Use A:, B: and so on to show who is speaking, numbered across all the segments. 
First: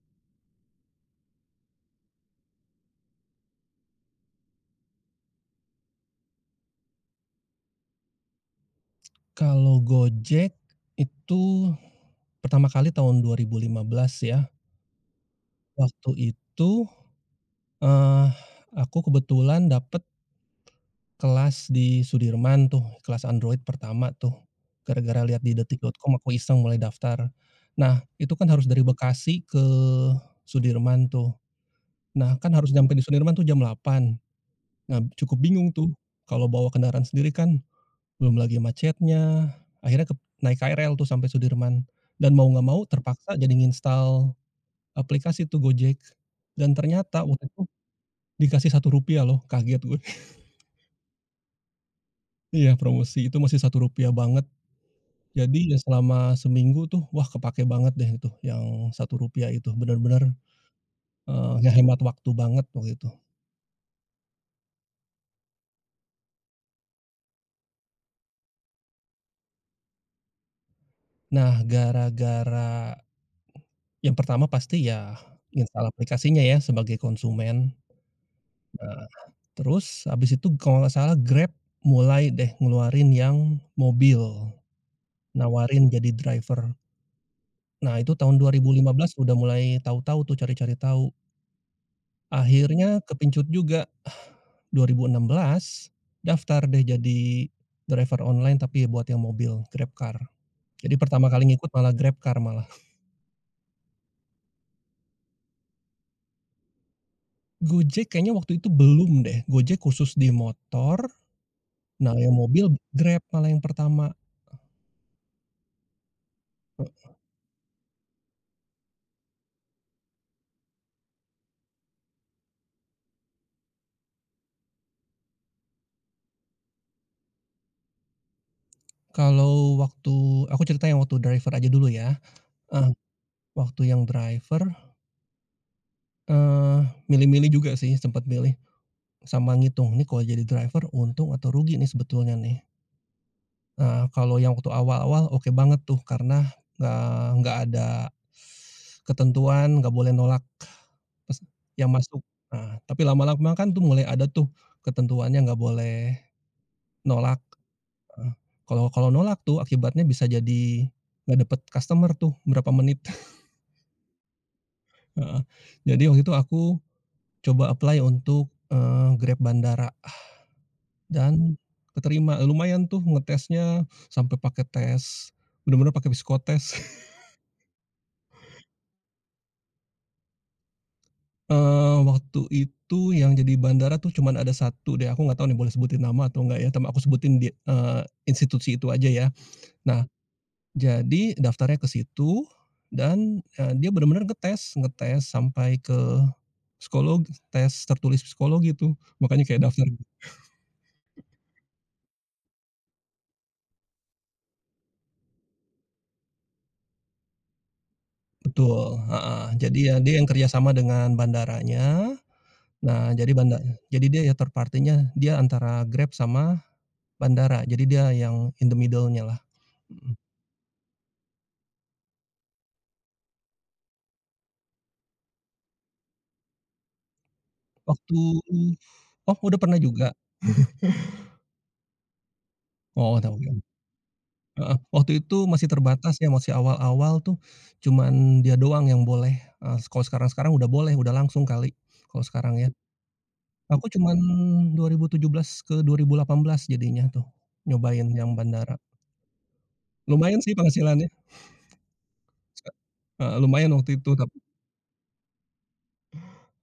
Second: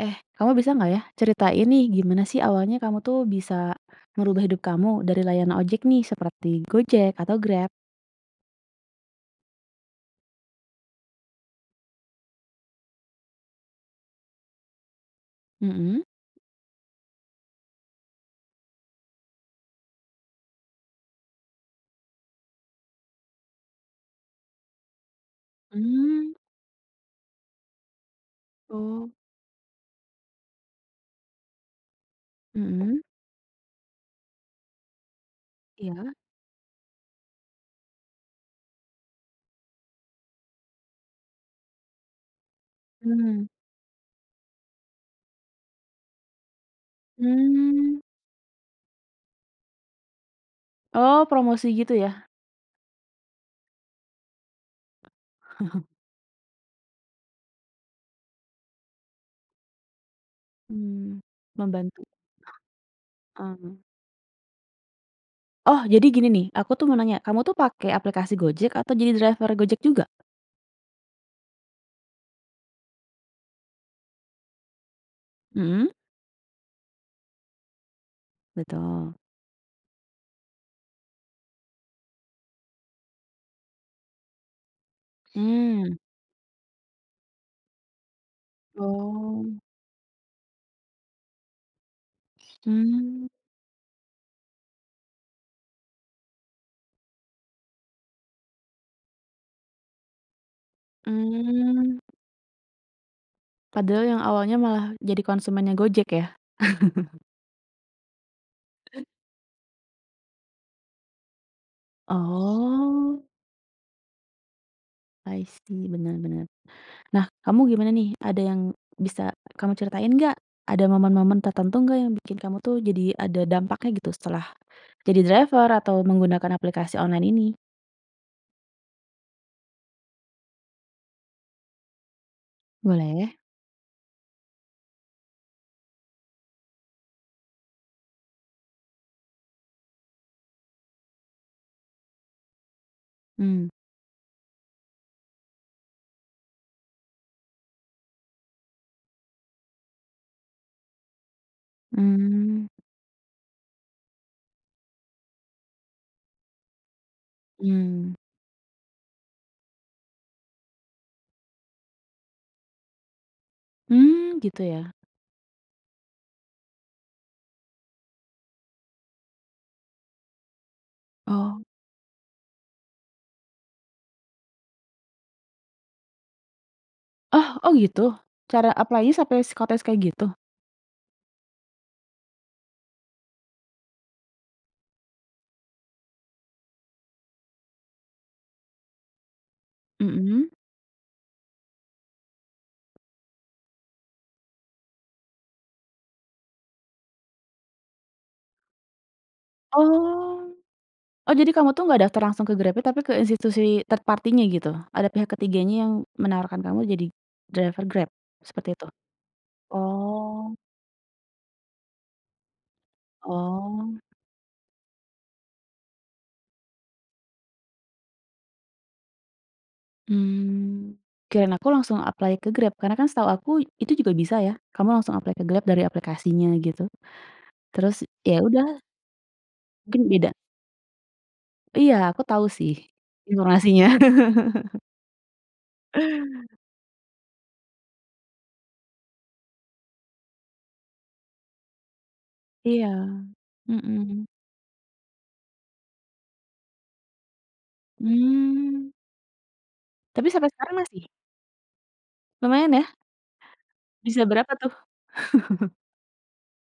A: Eh, kamu bisa nggak ya ceritain nih gimana sih awalnya kamu tuh bisa merubah hidup kamu dari layanan ojek nih seperti Gojek atau Grab?
B: Kalau Gojek itu pertama kali tahun 2015 ya.
A: Mhm.
B: Waktu itu, eee, aku kebetulan dapet kelas di Sudirman tuh, kelas Android pertama tuh. Gara-gara lihat di detik.com
A: Mmm,
B: aku iseng mulai daftar. Nah, itu kan harus dari
A: oh.
B: Bekasi ke Sudirman tuh. Nah, kan harus nyampe
A: Mhm.
B: di Sudirman tuh jam 8. Nah, cukup bingung tuh,
A: Iya.
B: kalau bawa kendaraan sendiri kan, belum lagi macetnya, akhirnya naik KRL tuh sampai Sudirman, dan mau nggak mau terpaksa
A: Mmm,
B: jadi nginstal aplikasi tuh Gojek, dan ternyata waktu itu
A: mmm.
B: dikasih Rp1 loh, kaget gue.
A: Oh, promosi gitu ya?
B: Iya promosi, itu masih Rp1 banget, jadi ya selama seminggu tuh, wah kepake banget deh itu yang Rp1 itu, benar-benar,
A: Mmm, membantu,
B: ngehemat waktu banget waktu itu.
A: heeh. Oh, jadi gini nih, aku tuh mau nanya, kamu tuh pakai aplikasi Gojek atau jadi driver Gojek juga?
B: Nah, gara-gara yang pertama pasti ya
A: Mhm,
B: install aplikasinya ya sebagai konsumen, nah,
A: betul.
B: terus habis itu kalau nggak salah Grab mulai deh ngeluarin yang mobil, nawarin
A: Mmm.
B: jadi driver. Nah itu tahun 2015 udah
A: Oh.
B: mulai tahu-tahu tuh cari-cari tahu. Akhirnya
A: Mmm,
B: kepincut juga, 2016 daftar deh jadi driver online tapi buat yang mobil, GrabCar. Jadi pertama kali ngikut malah
A: mmm.
B: GrabCar malah.
A: Padahal yang awalnya malah jadi konsumennya Gojek ya?
B: Gojek kayaknya waktu itu belum deh, Gojek khusus di motor, nah yang mobil
A: Oh,
B: Grab malah yang pertama.
A: I see, benar-benar. Nah, kamu gimana nih? Ada yang bisa kamu ceritain nggak? Ada momen-momen tertentu nggak yang bikin kamu tuh jadi ada dampaknya gitu setelah jadi driver atau menggunakan aplikasi online ini?
B: Kalau waktu aku cerita yang waktu driver aja dulu ya. Eh,
A: Boleh.
B: waktu yang driver, eee, milih-milih juga sih, sempat milih, sama ngitung, nih kalau jadi driver untung atau rugi nih sebetulnya nih?
A: Hmm,
B: Kalau yang waktu awal-awal oke banget tuh karena, nggak ada ketentuan, nggak boleh nolak pes yang masuk.
A: hmm,
B: Nah, tapi lama-lama kan tuh mulai ada tuh ketentuannya, nggak boleh nolak,
A: hmm,
B: heeh. Kalau kalau nolak tuh akibatnya bisa jadi nggak dapet customer tuh berapa menit,
A: mmm, gitu ya?
B: heeh. Jadi waktu itu aku coba apply untuk, Grab bandara dan
A: Oh.
B: keterima, lumayan tuh ngetesnya sampai pakai tes bener-bener pakai psikotes.
A: Oh oh gitu? Cara apply-nya sampai psikotes kayak gitu?
B: Waktu itu yang jadi bandara tuh cuman ada satu deh, aku nggak tahu nih boleh sebutin nama atau enggak ya, tapi aku sebutin di institusi itu aja ya. Nah,
A: Mhm.
B: jadi daftarnya ke situ dan, dia bener-bener ngetes, ngetes sampai ke psikolog tes tertulis psikologi tuh, makanya kayak daftar.
A: Oh. Oh, jadi kamu tuh nggak daftar langsung ke GrabFood tapi ke institusi third party-nya gitu? Ada pihak ketiganya yang menawarkan kamu jadi driver Grab, seperti itu?
B: Betul, heeh. Jadi ya dia yang
A: Oh
B: kerjasama dengan bandaranya. Nah, jadi
A: oh,
B: jadi dia ya third party-nya dia antara Grab sama bandara. Jadi dia yang in the middle-nya lah, mhm.
A: mmm, kirain aku langsung apply ke Grab karena kan setahu aku itu juga bisa ya, kamu langsung apply ke Grab dari aplikasinya gitu. Terus
B: Waktu
A: ya udah
B: oh udah pernah
A: mungkin
B: juga?
A: beda iya, aku tahu sih
B: Oh tahu ya,
A: informasinya.
B: heeh. Waktu itu masih terbatas ya, masih awal-awal tuh cuman dia doang yang boleh, kalau sekarang-sekarang udah boleh, udah langsung kali kalau sekarang ya.
A: Iya,
B: Aku cuman
A: mhm,
B: 2017 ke 2018 jadinya tuh nyobain yang
A: mmm,
B: bandara.
A: tapi
B: Lumayan
A: sampai
B: sih
A: sekarang masih?
B: penghasilannya.
A: Lumayan ya?
B: Lumayan waktu itu
A: Bisa
B: tapi
A: berapa tuh?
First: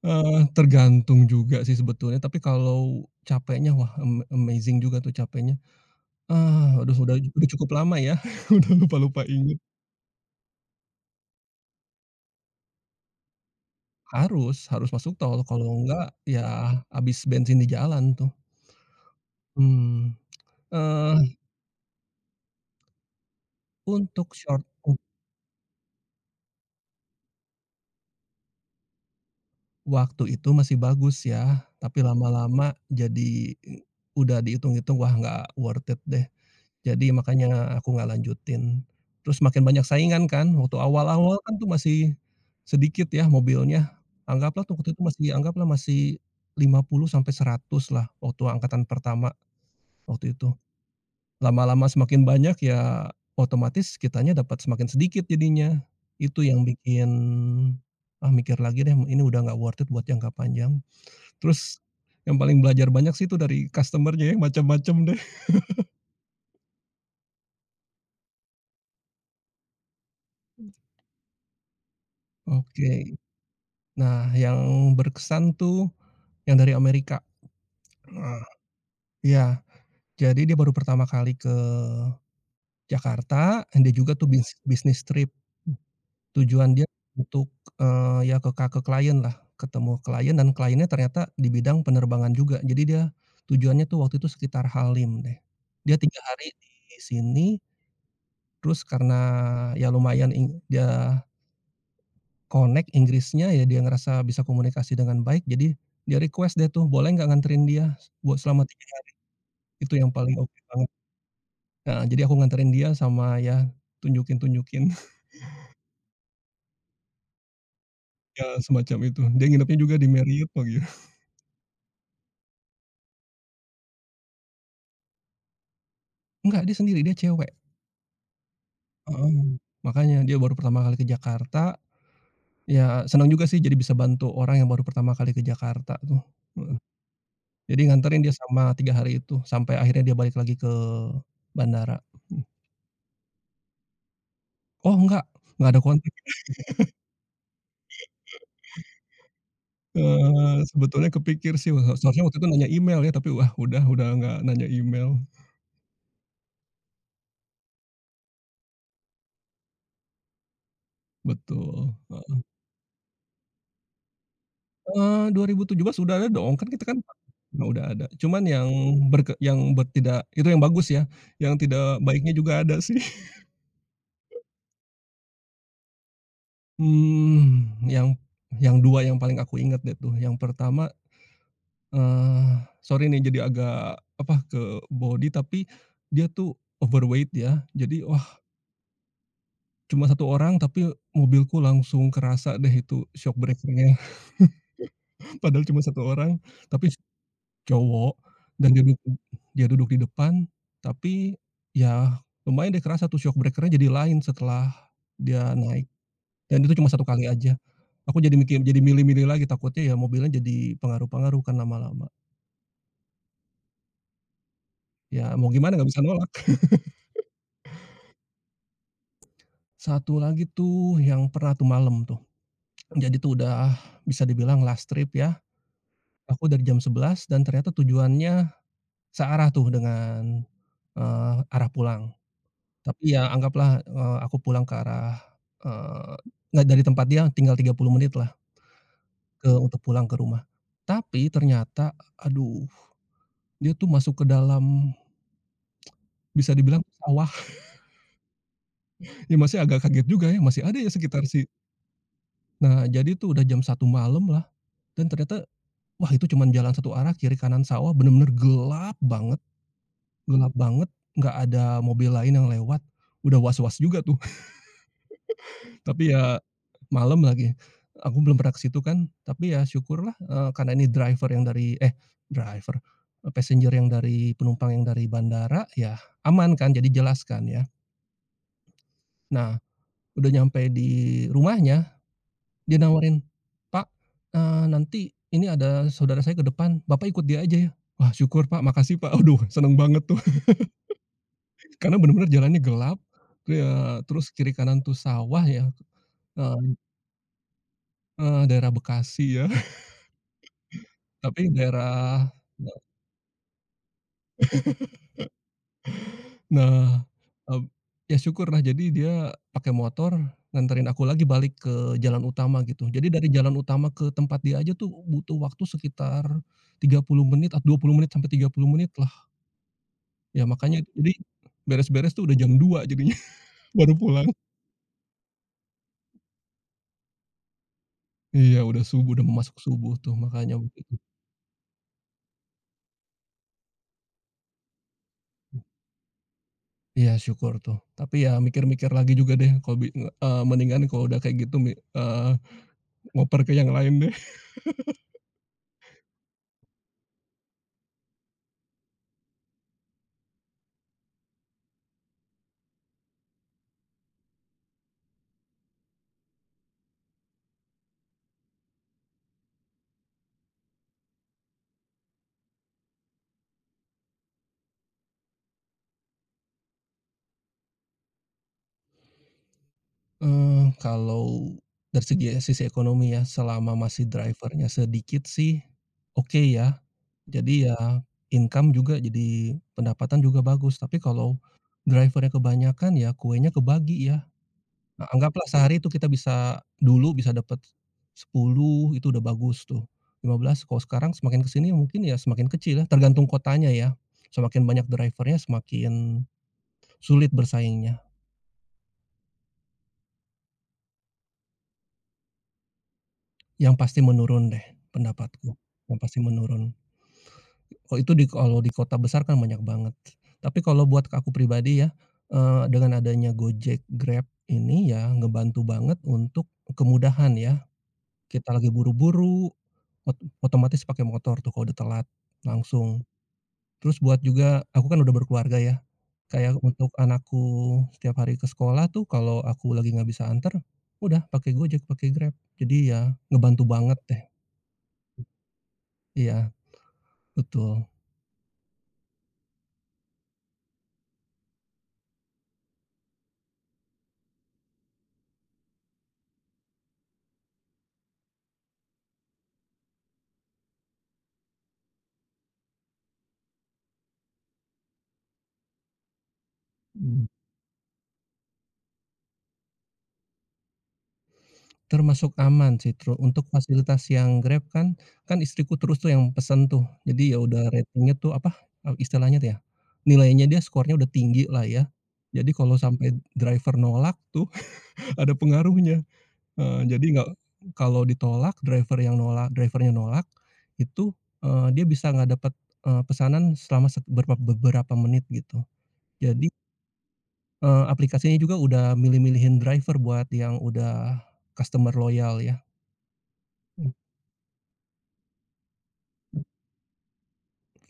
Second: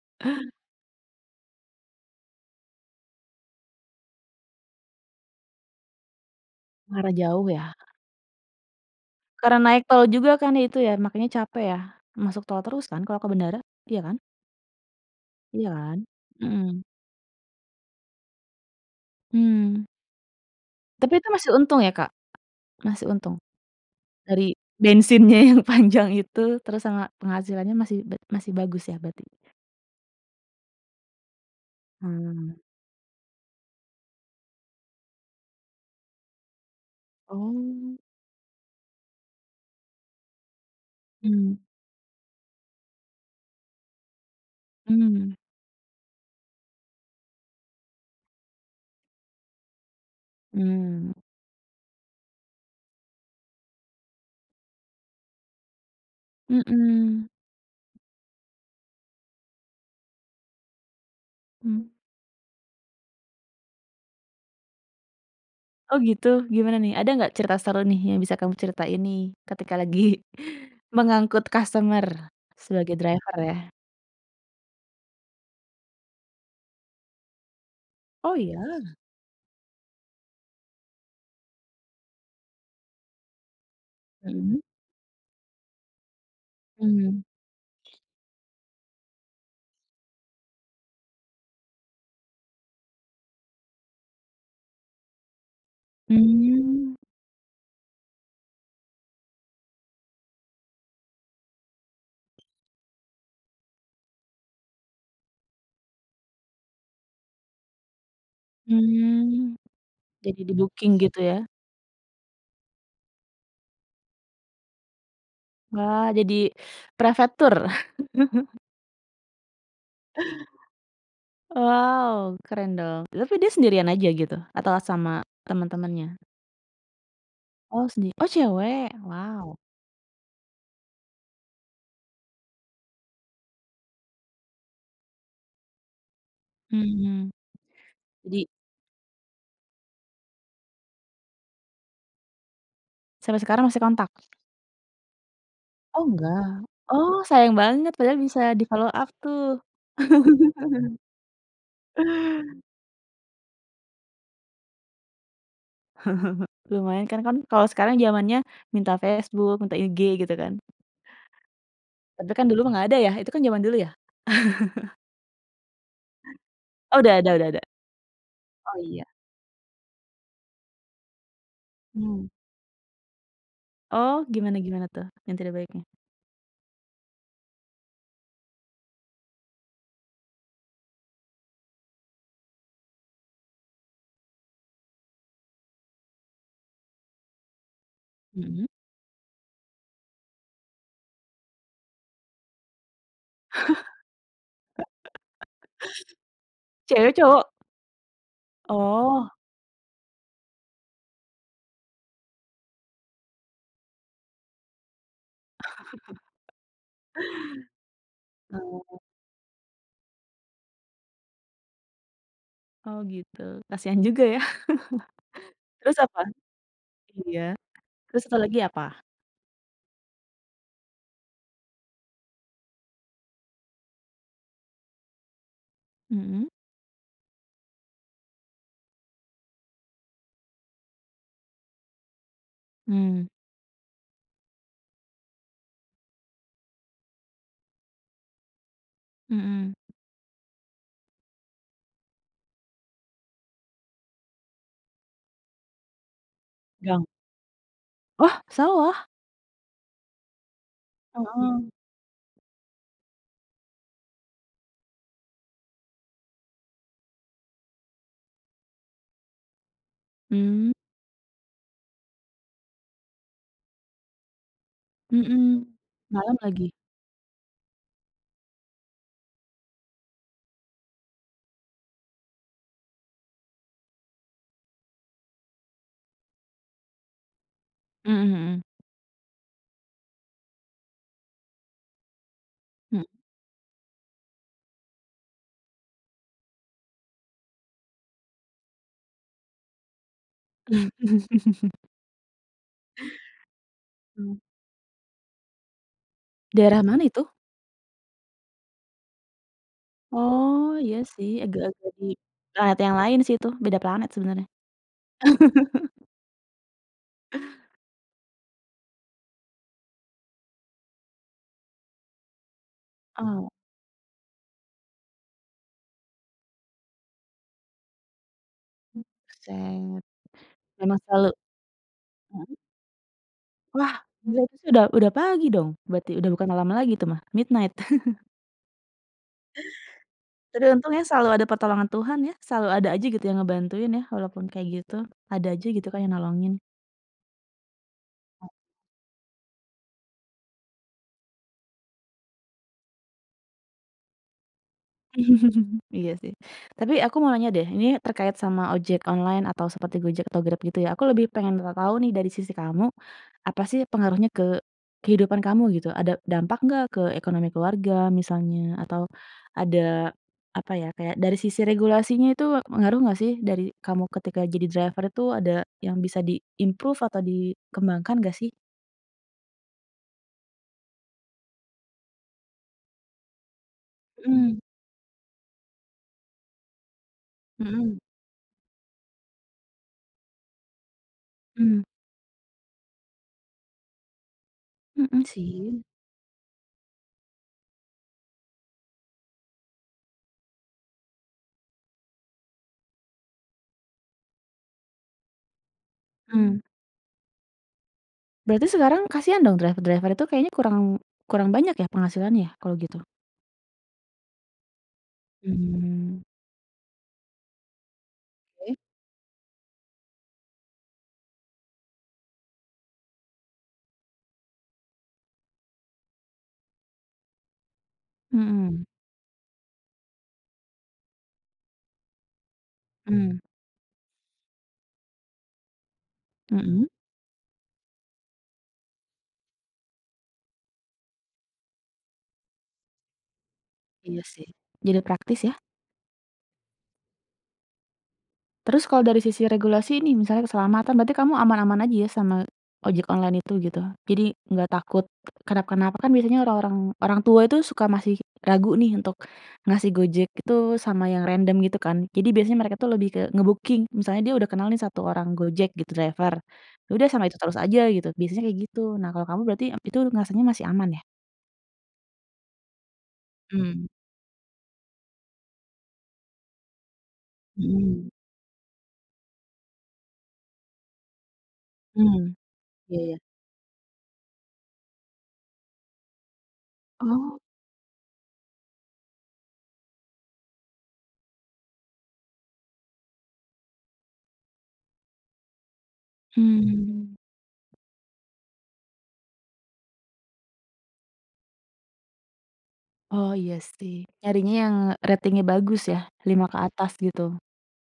B: tergantung juga sih sebetulnya, tapi kalau capeknya wah amazing juga tuh capeknya. Ah, aduh
A: Marah jauh
B: udah
A: ya?
B: cukup lama ya, udah lupa-lupa
A: Karena
B: inget.
A: naik tol juga kan itu ya, makanya capek ya? Masuk tol terus kan kalau ke bandara? Iya kan?
B: Harus harus masuk tol,
A: Iya
B: kalau
A: kan?
B: enggak ya
A: Mhm.
B: habis bensin di jalan tuh.
A: Mmm,
B: Hmm,
A: tapi itu
B: eee,
A: masih untung ya, Kak? Masih untung?
B: untuk
A: Dari
B: short u
A: bensinnya yang panjang itu, terus sama penghasilannya masih bagus ya berarti?
B: waktu itu masih bagus ya, tapi
A: Mmm.
B: lama-lama jadi udah dihitung-hitung wah nggak worth it deh. Jadi makanya aku
A: Oh.
B: nggak lanjutin. Terus makin banyak saingan kan, waktu awal-awal
A: Mmm.
B: kan tuh masih sedikit ya mobilnya, anggaplah tuh waktu itu masih
A: Mmm.
B: anggaplah masih 50 sampai 100 lah waktu angkatan pertama waktu itu.
A: Mmm.
B: Lama-lama semakin banyak ya otomatis kitanya dapat semakin sedikit jadinya. Itu yang bikin,
A: Mhm.
B: ah, mikir lagi deh ini udah nggak worth it buat jangka panjang. Terus
A: Mmm.
B: yang paling belajar banyak sih itu dari customer-nya ya macam-macam deh.
A: Oh gitu? Gimana nih? Ada nggak cerita seru nih yang bisa kamu ceritain nih ketika lagi mengangkut customer sebagai
B: Oke.
A: driver ya?
B: Nah, yang berkesan tuh yang dari Amerika,
A: Oh
B: eee,
A: ya?
B: iya. Jadi dia baru pertama kali ke Jakarta, dia juga tuh
A: Mhm.
B: bisnis trip. Tujuan dia
A: Mmm,
B: untuk, ya ke klien lah ketemu klien dan kliennya ternyata di bidang penerbangan juga. Jadi dia tujuannya tuh waktu itu sekitar Halim deh. Dia 3 hari
A: mmm
B: di sini, terus karena ya lumayan dia connect Inggrisnya ya, dia ngerasa bisa komunikasi dengan baik, jadi dia request deh tuh, "Boleh nggak nganterin dia buat selama 3 hari?"
A: mmm,
B: Itu yang paling
A: jadi
B: oke banget.
A: di-booking gitu ya?
B: Heeh, jadi aku nganterin dia sama ya tunjukin-tunjukin
A: Wah, jadi prefektur.
B: ya semacam itu. Dia nginepnya juga di Marriott lagi.
A: Wow, keren dong. Tapi dia sendirian aja gitu? Atau sama teman-temannya?
B: Enggak, dia sendiri, dia cewek.
A: Oh sendi oh cewek? Wow,
B: Heeh, makanya dia baru pertama kali ke Jakarta, ya senang juga sih jadi bisa bantu orang yang baru pertama kali ke Jakarta tuh, heeh.
A: mhm.
B: Jadi nganterin dia
A: Jadi
B: selama 3 hari itu, sampai akhirnya dia balik lagi ke bandara. Mhm.
A: sampai sekarang masih kontak?
B: Oh enggak, nggak ada. kon
A: Oh enggak? Oh sayang banget, padahal bisa di-follow up tuh.
B: Eee, sebetulnya kepikir sih, wah seharusnya waktu itu nanya email ya, tapi wah udah nggak nanya email,
A: Lumayan kan kan kalau sekarang zamannya minta Facebook, minta IG gitu kan.
B: betul,
A: Tapi
B: heeh.
A: kan dulu mah nggak ada ya? Itu kan zaman dulu ya?
B: Eee, 2017 udah ada dong, kan kita kan
A: Oh udah ada udah ada?
B: nah udah ada, cuman yang
A: Oh iya,
B: berke yang ber tidak itu yang bagus ya, yang tidak
A: mmm.
B: baiknya juga ada sih.
A: Oh, gimana gimana tuh yang tidak baiknya?
B: Mmm, yang yang 2 yang paling aku ingat deh tuh, yang pertama, sorry nih jadi agak apa, ke body tapi dia tuh overweight ya, jadi wah
A: Mhm.
B: cuma satu orang, tapi mobilku langsung kerasa deh itu shock breaker-nya. Padahal cuma satu orang, tapi
A: Cewek, cowok?
B: cowok dan dia duduk
A: Oh,
B: dia duduk di depan, tapi ya lumayan deh kerasa tuh shock breaker-nya jadi lain setelah dia naik dan itu cuma satu kali aja. Aku jadi mikir jadi
A: eee,
B: milih-milih lagi, takutnya ya mobilnya jadi pengaruh-pengaruh kan lama-lama.
A: oh gitu, kasihan juga ya.
B: Ya mau gimana nggak
A: Terus
B: bisa
A: apa?
B: nolak.
A: Iya, terus satu lagi apa?
B: Satu lagi tuh yang pernah tuh malam tuh. Jadi tuh udah bisa dibilang last trip ya,
A: Mhm.
B: aku dari jam 11 dan ternyata tujuannya searah tuh dengan, arah pulang. Tapi ya
A: Mmm,
B: anggaplah, aku pulang ke arah, eee, nggak dari tempat dia tinggal 30 menitlah ke
A: mhm.
B: untuk pulang ke rumah. Tapi ternyata, aduh, dia tuh masuk ke dalam bisa dibilang
A: Gang
B: sawah,
A: oh, sawah?
B: ya masih agak kaget juga ya, masih ada ya sekitar
A: Heeh.
B: nah jadi tuh udah jam 1 malam lah dan ternyata, wah itu cuman jalan satu arah kiri kanan sawah bener-bener gelap
A: Mmm,
B: banget, nggak ada mobil lain yang lewat, udah was-was juga tuh.
A: mhm.
B: Tapi
A: Malam
B: ya
A: lagi?
B: malam lagi. Aku belum pernah ke situ kan, tapi ya syukurlah, karena ini driver yang dari eh, driver, passenger yang dari penumpang yang dari bandara, ya aman kan, jadi jelas kan ya.
A: Mhm mhm,
B: Nah, udah nyampe di rumahnya, dia
A: mhm.
B: nawarin,
A: Mmm.
B: "Pak, nanti ini ada saudara saya ke depan, Bapak ikut dia aja ya?" Wah syukur Pak, makasih Pak. Aduh seneng banget tuh, karena bener-bener jalannya gelap, terus kiri kanan tuh sawah ya, eee
A: Daerah mana itu?
B: eee, daerah Bekasi ya.
A: Oh, iya sih,
B: Tapi
A: agak-agak di planet yang lain sih itu, beda planet sebenarnya.
B: nah, mmm, ya syukurlah jadi dia pakai motor nganterin aku lagi balik ke jalan utama gitu. Jadi dari
A: Oh,
B: jalan utama ke tempat dia aja tuh butuh waktu sekitar 30 menit, 20 menit sampai 30 menit lah.
A: buset.
B: Ya makanya
A: Memang
B: jadi
A: selalu
B: beres-beres tuh udah
A: mhm.
B: jam 2 jadinya
A: Wah,
B: baru pulang.
A: gila itu sih udah pagi dong, berarti udah bukan malam lagi tuh mah, midnight.
B: Iya udah subuh, udah mau masuk subuh tuh makanya
A: Tapi
B: waktu itu.
A: untungnya selalu ada pertolongan Tuhan ya, selalu ada aja gitu yang ngebantuin ya, walaupun kayak gitu, ada aja gitu kan yang nolongin.
B: Iya syukur tuh. Tapi ya mikir-mikir lagi juga deh kalau mendingan kalau udah kayak gitu ngoper ke yang lain deh.
A: Iya sih. Tapi aku mau nanya deh, ini terkait sama ojek online atau seperti Gojek atau Grab gitu ya. Aku lebih pengen tahu nih dari sisi kamu, apa sih pengaruhnya ke kehidupan kamu gitu? Ada dampak nggak ke ekonomi keluarga misalnya? Atau ada apa ya kayak dari sisi regulasinya itu pengaruh nggak sih dari kamu ketika jadi driver itu ada yang bisa diimprove atau dikembangkan nggak sih?
B: Kalau dari segi eh, sisi ekonomi ya, selama masih
A: Mhm,
B: driver-nya sedikit sih, oke ya. Jadi
A: mhm,
B: ya
A: mhm,
B: income juga jadi pendapatan juga bagus. Tapi kalau driver-nya kebanyakan ya kuenya kebagi ya.
A: mmm,
B: Nah,
A: mhm
B: anggaplah sehari
A: sih.
B: itu kita bisa dulu bisa dapat 10 itu udah bagus tuh, 15. Kalau sekarang semakin ke sini mungkin ya semakin kecil ya, tergantung kotanya ya. Semakin banyak driver-nya semakin
A: Mmm.
B: sulit bersaingnya.
A: Berarti sekarang kasihan dong driver-driver itu kayaknya kurang kurang banyak ya penghasilannya ya kalau gitu?
B: Yang pasti menurun deh pendapatku, yang pasti
A: Mmm,
B: menurun. Oh itu di kalau di
A: oke.
B: kota besar kan banyak banget. Tapi kalau buat aku pribadi ya, dengan adanya Gojek, Grab ini ya ngebantu banget untuk kemudahan ya.
A: Mhm,
B: Kita
A: mmm,
B: lagi
A: mhm.
B: buru-buru, ot otomatis pakai motor tuh kalau udah telat, langsung.
A: Nah.
B: Terus buat juga aku kan udah berkeluarga ya, kayak
A: Mhm.
B: untuk anakku setiap hari ke sekolah tuh kalau aku lagi nggak bisa anter, udah pakai Gojek, pakai Grab. Jadi ya ngebantu banget deh.
A: Iya sih, jadi praktis ya.
B: Iya, betul.
A: Terus kalau dari sisi regulasi ini misalnya keselamatan berarti kamu aman-aman aja ya sama ojek online itu gitu? Jadi nggak takut kenapa-kenapa kan biasanya orang tua itu suka masih ragu nih untuk ngasih Gojek itu sama yang random gitu kan. Jadi biasanya mereka tuh lebih ke ngebooking misalnya dia udah kenal nih 1 orang Gojek gitu driver, ya udah sama
B: Mhm.
A: itu terus aja gitu, biasanya kayak gitu. Nah kalau kamu berarti itu ngerasanya masih aman ya?
B: Termasuk aman sih untuk
A: Mmm,
B: fasilitas yang Grab kan, kan istriku terus tuh yang pesen tuh. Jadi ya udah
A: mhm,
B: ratingnya tuh apa, istilahnya tuh ya, nilainya dia skornya udah tinggi lah ya.
A: mmm,
B: Jadi kalau
A: iya
B: sampai
A: iya.
B: driver nolak tuh ada pengaruhnya. Heeh, jadi nggak
A: Oh,
B: kalau ditolak driver yang nolak drivernya nolak, itu, dia bisa nggak dapat, pesanan selama sek berpa beberapa menit gitu. Jadi,
A: mmm.
B: aplikasinya juga udah milih-milihin driver buat yang udah customer loyal ya.
A: Oh, iya sih. Nyarinya yang ratingnya bagus ya, 5 ke atas gitu?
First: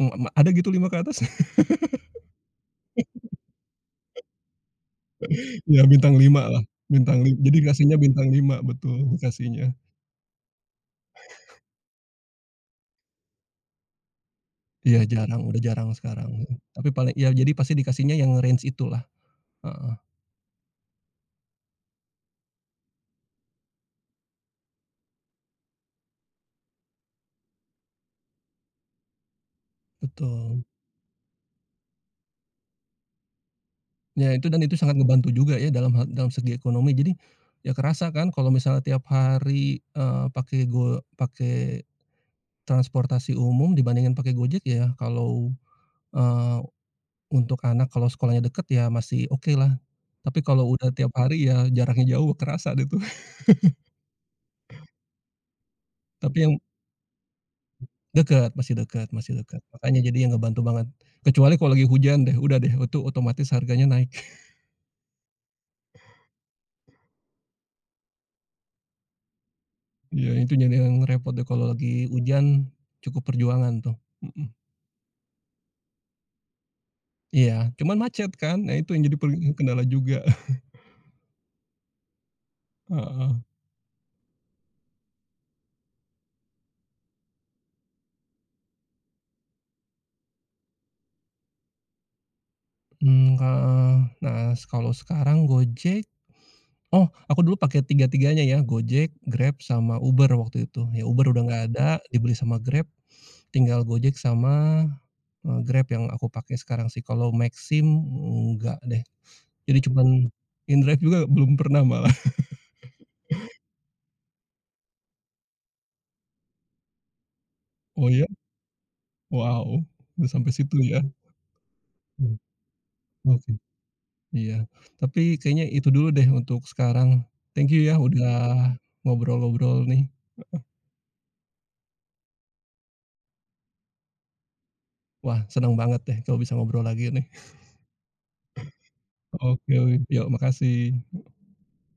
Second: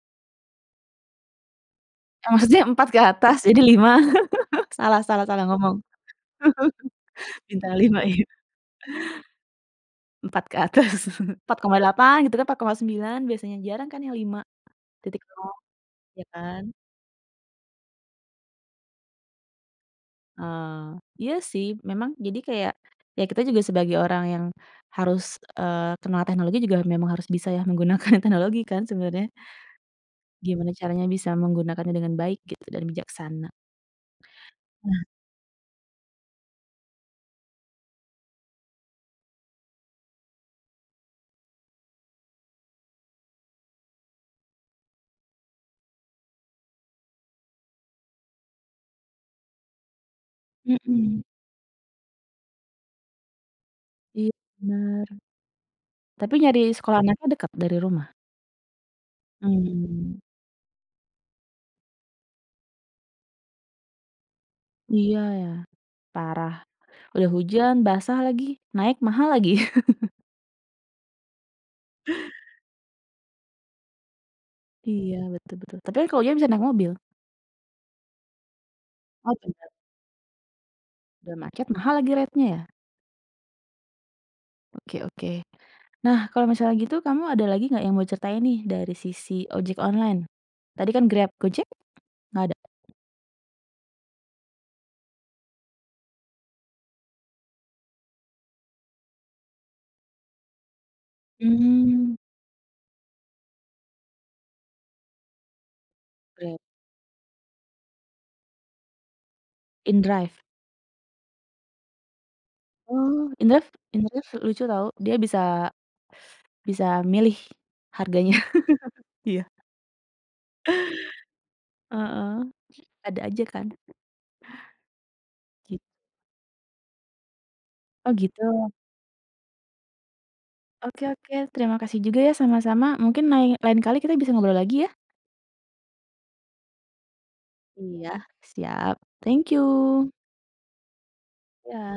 B: Mmm, ma Ada gitu 5 ke atas?
A: Eh, maksudnya 4 ke atas jadi 5. Salah salah salah ngomong.
B: Ya bintang 5 lah, bintang lim jadi
A: Bintang
B: dikasihnya
A: 5 iya,
B: bintang 5 betul dikasihnya.
A: 4 ke atas. 4,8 gitu kan, 4,9 biasanya, jarang kan yang
B: Iya jarang,
A: 5,0
B: udah jarang
A: ya
B: sekarang, mhm,
A: kan?
B: tapi paling ya jadi pasti dikasihnya yang range itulah, heeh,
A: Iya sih memang jadi kayak, ya kita juga sebagai orang yang harus, kenal teknologi juga memang harus bisa ya menggunakan teknologi kan sebenarnya.
B: betul.
A: Gimana caranya bisa menggunakannya dengan baik gitu dan bijaksana.
B: Ya itu dan itu sangat
A: Nah
B: ngebantu juga ya dalam hal dalam segi ekonomi jadi, ya kerasa kan kalau misalnya tiap hari, pakai transportasi umum dibandingin pakai Gojek ya kalau, eee, untuk anak kalau sekolahnya deket ya masih okelah, tapi kalau udah tiap
A: mhm,
B: hari ya jaraknya jauh kerasa deh tuh.
A: iya bener. Tapi
B: Tapi yang
A: nyari sekolah anaknya dekat dari rumah?
B: dekat masih deket, makanya
A: Mmm,
B: jadinya ngebantu banget. Kecuali kalau lagi hujan deh, udah deh itu otomatis harganya naik.
A: iya ya, parah. Udah hujan, basah lagi, naik mahal lagi.
B: Iya, itu jadi yang repot deh kalau lagi hujan, cukup perjuangan tuh, mhm.
A: Iya, betul betul. Tapi kan kalau hujan bisa naik mobil?
B: Iya, cuman macet kan, nah itu yang jadi
A: Oh bener,
B: kendala juga,
A: udah macet mahal lagi rate-nya ya?
B: heeh.
A: Oke oke. Nah, kalau misalnya gitu kamu ada lagi nggak yang mau ceritain nih dari sisi ojek online? Tadi kan Grab, Gojek nggak ada?
B: Heeh, nah kalau sekarang oh aku dulu pakai tiga-tiganya ya, Gojek, Grab, sama Uber waktu itu. Ya Uber udah nggak ada,
A: Mmm,
B: dibeli sama Grab. Tinggal Gojek sama, Grab yang aku
A: Grab,
B: pakai sekarang sih, kalau Maxim enggak deh, jadi cuman
A: inDrive.
B: inDrive juga belum pernah malah.
A: Oh, inDrive inDrive lucu tahu, dia bisa bisa milih
B: Oh ya?
A: harganya. Iya.
B: Wow, udah sampai situ ya?
A: Heeh,
B: Mmm,
A: ada aja
B: oke.
A: kan?
B: Iya, tapi kayaknya
A: Git
B: itu dulu deh untuk sekarang. Thank you ya
A: Oh
B: udah
A: gitu.
B: ngobrol-ngobrol nih.
A: Oke oke, terima kasih juga ya sama-sama. Mungkin lain kali kita bisa ngobrol lagi ya.
B: Wah, senang banget deh kalau bisa ngobrol lagi nih.
A: Iya, siap. Thank you.
B: Oke, yuk makasih.
A: Ya.